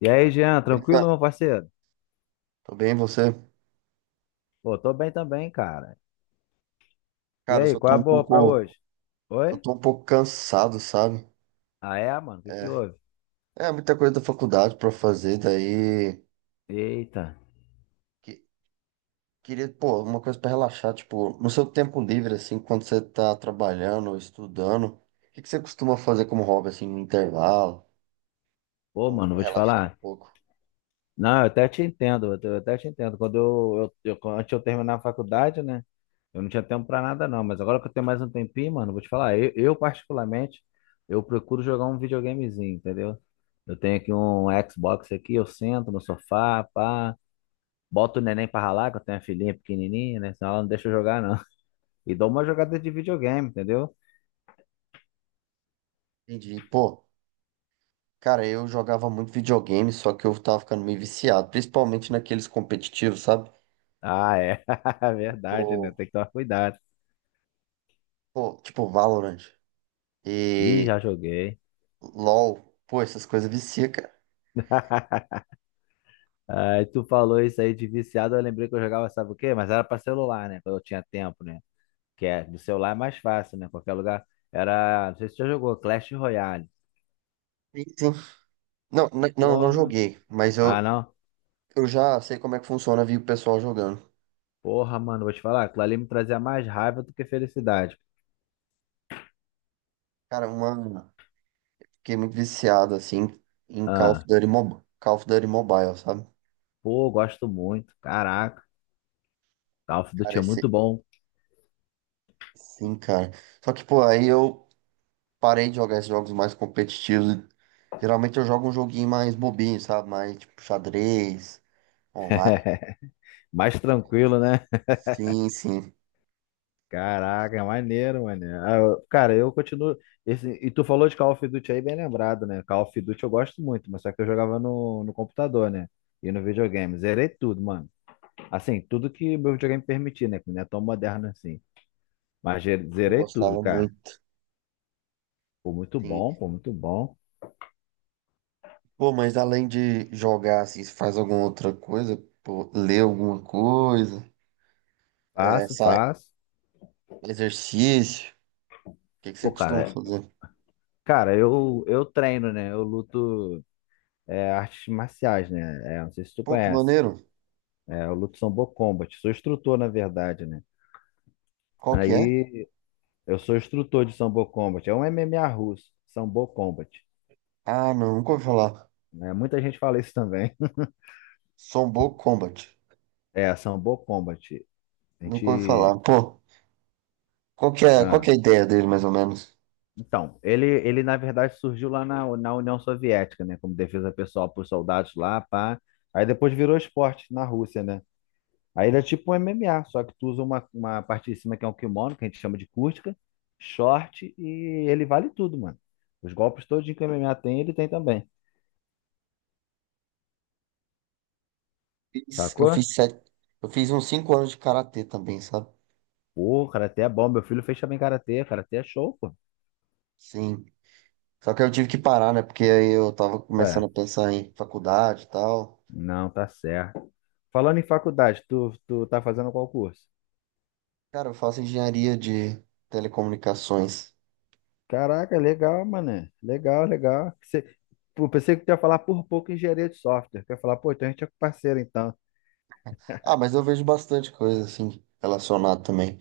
E aí, Jean, tranquilo, Beleza? meu parceiro? Tô bem, você? Pô, tô bem também, cara. E Cara, eu aí, só qual é tô a um boa pra pouco, hoje? só Oi? tô um pouco cansado, sabe? Ah, é, mano? O que que É, houve? é, muita coisa da faculdade pra fazer, daí Eita. que- queria, pô, uma coisa pra relaxar, tipo, no seu tempo livre assim, quando você tá trabalhando ou estudando, o que que você costuma fazer como hobby assim no intervalo, Pô, ou mano, pra vou te relaxar um falar. pouco? Não, eu até te entendo, eu até te entendo. Quando antes de eu terminar a faculdade, né? Eu não tinha tempo pra nada, não. Mas agora que eu tenho mais um tempinho, mano, vou te falar. Particularmente, eu procuro jogar um videogamezinho, entendeu? Eu tenho aqui um Xbox aqui, eu sento no sofá, pá. Boto o neném pra ralar, que eu tenho a filhinha pequenininha, né? Senão ela não deixa eu jogar, não. E dou uma jogada de videogame, entendeu? Entendi. Pô, cara, eu jogava muito videogame, só que eu tava ficando meio viciado, principalmente naqueles competitivos, sabe? Ah, é. Verdade, né? Tipo, Tem que tomar cuidado. tipo Valorant Ih, e já joguei. LOL, pô, essas coisas vicia, cara. Aí tu falou isso aí de viciado, eu lembrei que eu jogava, sabe o quê? Mas era pra celular, né? Quando eu tinha tempo, né? Que é, do celular é mais fácil, né? Qualquer lugar. Era, não sei se tu já jogou, Clash Royale. Sim, sim. Não, não Porra. joguei, mas Ah, eu, não. eu já sei como é que funciona, vi o pessoal jogando. Porra, mano, vou te falar. Aquilo ali me trazia mais raiva do que felicidade. Cara, uma. Fiquei muito viciado, assim, em Call of Ah, Duty, Call of Duty Mobile, sabe? pô, gosto muito. Caraca. Call of Duty Cara, é muito esse. bom. Sim, cara. Só que, pô, aí eu parei de jogar esses jogos mais competitivos. Geralmente eu jogo um joguinho mais bobinho, sabe? Mais tipo xadrez, online. Mais tranquilo, né? Sim, sim. Caraca, maneiro, mano. Cara, eu continuo. Esse... E tu falou de Call of Duty aí, bem lembrado, né? Call of Duty eu gosto muito, mas só que eu jogava no computador, né? E no videogame. Zerei tudo, mano. Assim, tudo que meu videogame permitir, né? Que não é tão moderno assim. Mas Eu zerei tudo, gostava cara. muito, Pô, muito sim. bom, pô, muito bom. Pô, mas além de jogar, assim, você faz alguma outra coisa? Pô, lê alguma coisa? Faço, Sai, faço. exercício? O que que você Pô, costuma cara, fazer? cara, eu treino, né? Eu luto artes marciais, né? É, não sei se tu Pô, que conhece. maneiro. É, eu luto Sambo Combat. Sou instrutor, na verdade, né? Qual que é? Aí. Eu sou instrutor de Sambo Combat. É um MMA russo, Sambo Combat. Ah, não, nunca ouvi falar. Né? Muita gente fala isso também. Sombo Combat. É, Sambo Combat. A Nunca ouvi falar. gente. Pô, qual que é, qual que ah, é a ideia dele, mais ou menos? Então, ele na verdade surgiu lá na União Soviética, né? Como defesa pessoal para os soldados lá, pá. Aí depois virou esporte na Rússia, né? Aí ele é tipo um MMA, só que tu usa uma parte de cima que é um kimono, que a gente chama de kurtka, short, e ele vale tudo, mano. Os golpes todos que o MMA tem, ele tem também. Fiz- Eu Sacou? fiz sete, eu fiz uns 5 anos de karatê também, sabe? Pô, karatê é bom. Meu filho fez também karatê. Karatê é show, pô. Sim. Só que eu tive que parar, né? Porque aí eu tava começando Ué, a pensar em faculdade e tal. não, tá certo. Falando em faculdade, tu tá fazendo qual curso? Cara, eu faço engenharia de telecomunicações. Caraca, legal, mané. Legal, legal. Você, pô, pensei que tu ia falar por pouco engenharia de software. Quer falar, pô, então a gente é parceiro, então. Ah, mas eu vejo bastante coisa assim relacionada também.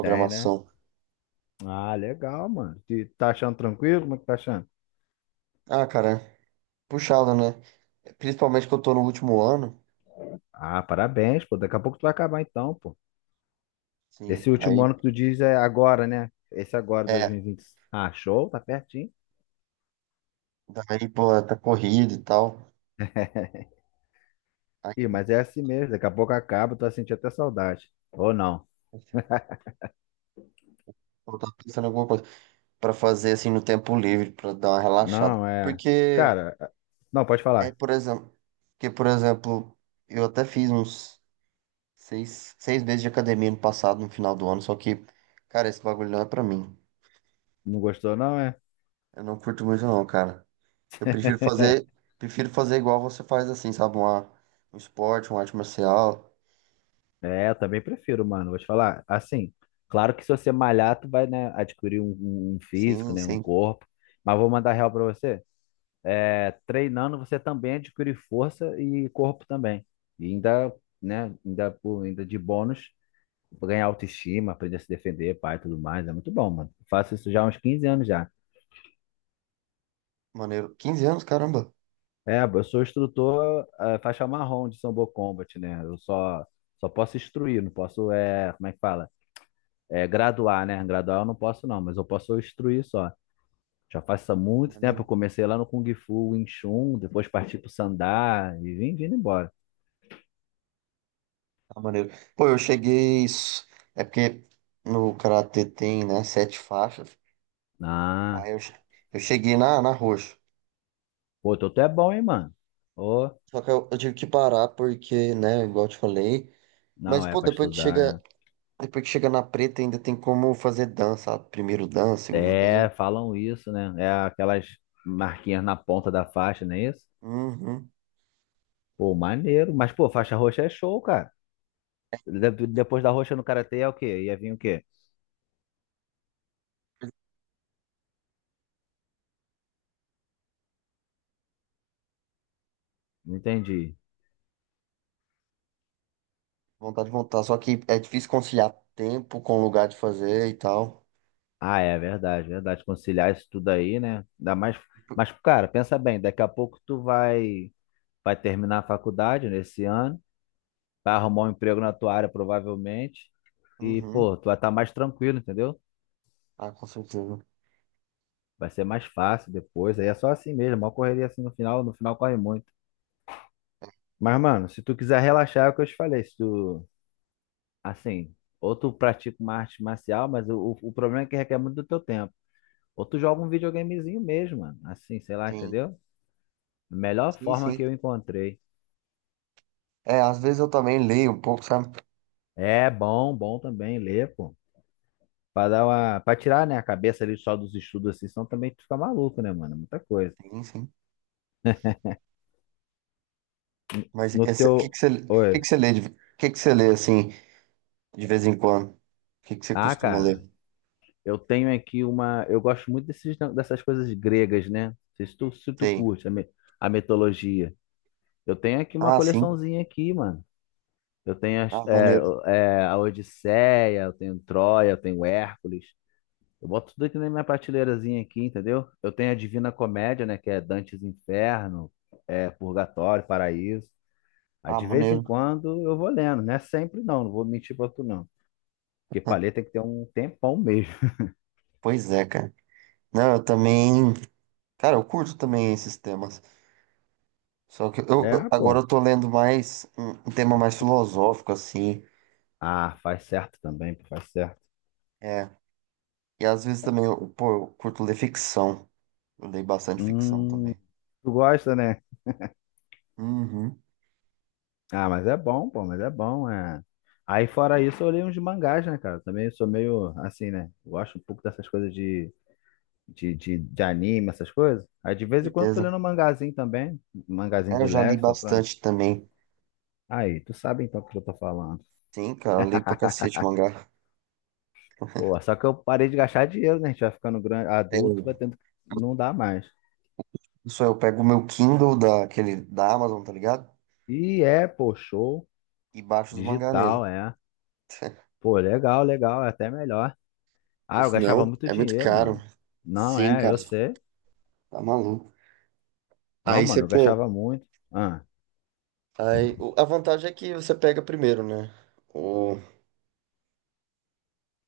Tem, né? Ah, legal, mano. Tu tá achando tranquilo? Como é que tá achando? Ah, cara, é puxado, né? Principalmente que eu tô no último ano. Ah, parabéns, pô. Daqui a pouco tu vai acabar, então, pô. Esse Sim. último Aí, ano que tu diz é agora, né? Esse agora, é, 2020. Ah, show, tá pertinho. daí, pô, tá corrido e tal. Aí, Ih, mas é assim mesmo, daqui a pouco acaba, tu vai sentir até saudade. Ou não. eu tava pensando em alguma coisa pra fazer assim no tempo livre, pra dar uma relaxada. Não, é. Cara, é- não, pode é, falar. por exemplo, porque, por exemplo, eu até fiz uns seis meses de academia no passado, no final do ano, só que, cara, esse bagulho não é pra mim. Não gostou, não, é? Eu não curto muito, não, cara. Eu prefiro fazer, prefiro fazer igual você faz assim, sabe? Um esporte, uma arte marcial. É, eu também prefiro, mano. Vou te falar. Assim, claro que se você malhar, tu vai, né, adquirir um físico, Sim, né, um sim. corpo. Mas vou mandar real pra você. É, treinando, você também adquire força e corpo também. E ainda, né, ainda, ainda de bônus, ganhar autoestima, aprender a se defender, pai e tudo mais. É muito bom, mano. Faço isso já há uns 15 anos já. Maneiro. 15 anos, caramba. É, eu sou instrutor, faixa marrom de Sambo Combat, né? Só posso instruir, não posso, é, como é que fala? É, graduar, né? Graduar eu não posso, não, mas eu posso instruir só. Já faço há muito tempo, eu Maneiro. comecei lá no Kung Fu, Wing Chun, depois parti pro Sandá e vim vindo embora. Tá maneiro. Pô, é porque no karatê tem, né, sete faixas. Ah, Aí eu, che- eu cheguei na roxa. pô, tu é bom, hein, mano? Ô, Só que eu tive que parar porque, né, igual eu te falei. Mas, não, é pô, pra depois que chega, estudar, depois que chega na preta, ainda tem como fazer dança. Sabe? Primeiro dan, segundo é. dan. É, falam isso, né? É aquelas marquinhas na ponta da faixa, não é isso? Uhum. Pô, maneiro, mas pô, faixa roxa é show, cara. Depois da roxa no karatê é o quê? Ia vir o quê? Não entendi. Vontade de voltar, só que é difícil conciliar tempo com lugar de fazer e tal. Ah, é verdade, verdade. Conciliar isso tudo aí, né? Ainda mais. Mas, cara, pensa bem, daqui a pouco vai terminar a faculdade nesse ano, vai arrumar um emprego na tua área, provavelmente. E, Uhum. pô, tu vai estar mais tranquilo, entendeu? Ah, com certeza. Vai ser mais fácil depois. Aí é só assim mesmo, uma correria assim no final, no final corre muito. Mas, mano, se tu quiser relaxar, é o que eu te falei. Se tu, assim, ou tu pratica uma arte marcial, mas o problema é que requer muito do teu tempo. Ou tu joga um videogamezinho mesmo, mano. Assim, sei lá, Sim. entendeu? Melhor Sim, forma que sim. eu encontrei. É, às vezes eu também leio um pouco, sabe? É bom, bom também ler, pô. Pra dar uma, pra tirar, né, a cabeça ali só dos estudos assim, senão também tu fica maluco, né, mano? Muita coisa. Sim, sim. No o que teu. que você, o que que Oi. você lê, o que que você lê assim, de vez em quando? O que que você Ah, costuma ler? cara, eu tenho aqui uma. Eu gosto muito dessas coisas gregas, né? Não sei se tu Sim. curte a mitologia. Eu tenho aqui uma Ah, sim. coleçãozinha aqui, mano. Eu tenho as- Ah, é, maneiro. é, a Odisseia, eu tenho Troia, eu tenho Hércules. Eu boto tudo aqui na minha prateleirazinha aqui, entendeu? Eu tenho a Divina Comédia, né? Que é Dantes Inferno, é Purgatório, Paraíso. Aí Ah, de vez em maneiro. quando eu vou lendo, não é sempre não, não vou mentir pra tu não. Porque Ah, paleta tem que ter um tempão mesmo. pois é, cara. Não, eu também. Cara, eu curto também esses temas. Só que É, ah, agora eu pô. tô lendo mais um tema mais filosófico, assim. Ah, faz certo também, pô, faz certo. É, E às vezes também, eu, pô, eu curto ler ficção. Eu leio bastante ficção Hum, também. tu gosta, né? Uhum, Ah, mas é bom, pô, mas é bom, é. Aí fora isso, eu leio uns de mangás, né, cara? Também sou meio assim, né? Gosto um pouco dessas coisas de anime, essas coisas. Aí de vez em quando tô certeza. lendo um mangazinho também, um mangazinho É, eu de já li leve, só pra. bastante também. Aí, tu sabe então o que eu tô falando. Sim, cara, eu leio pra cacete mangá. Pô, só que eu parei de gastar dinheiro, né? A gente vai ficando grande, É, adulto, vai Eu, tendo que. Não dá mais. isso aí, eu pego o meu Kindle da, aquele, da Amazon, tá ligado? E é, pô, show. E baixo os mangá Digital, nele. é. Pô, legal, legal, é até melhor. Porque Ah, eu gastava senão muito é muito dinheiro, caro. mano. Não, Sim, é, cara, eu sei. tá maluco. Não, Aí você, mano, eu pô. gastava muito. Ah, Aí, a vantagem é que você pega primeiro, né? O,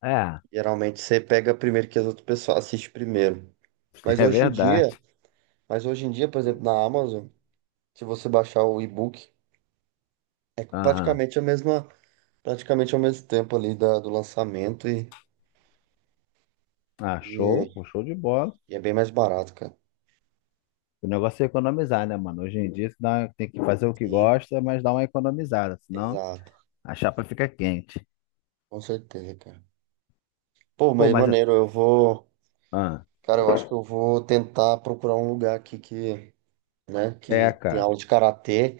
é, geralmente você pega primeiro que as outras pessoas assistem primeiro. Mas é hoje em dia. verdade. Mas hoje em dia, por exemplo, na Amazon, se você baixar o e-book, é Aham. Praticamente ao mesmo tempo ali da, do lançamento Ah, show, e, pô, show de bola. e é bem mais barato, cara. O negócio é economizar, né, mano? Hoje em dia tem que fazer o que Sim, gosta, mas dá uma economizada, senão exato. a chapa fica quente. Com certeza, cara. Pô, Pô, mas mas. maneiro, eu vou. Ah, Cara, eu acho que eu vou tentar procurar um lugar aqui que, né, é, que tem aula cara. de karatê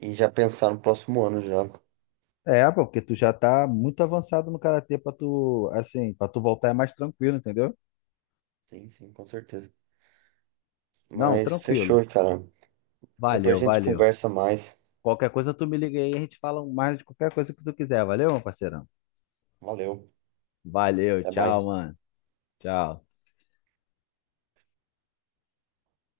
e já pensar no próximo ano já. É, pô, porque tu já tá muito avançado no karatê pra tu, assim, pra tu voltar é mais tranquilo, entendeu? Sim, sim, com certeza. Não, Mas tranquilo. fechou, cara. Depois Valeu, a gente valeu. conversa mais. Qualquer coisa tu me liga aí, a gente fala mais de qualquer coisa que tu quiser, valeu, meu parceirão? Valeu, Valeu, até tchau, mais. mano. Tchau.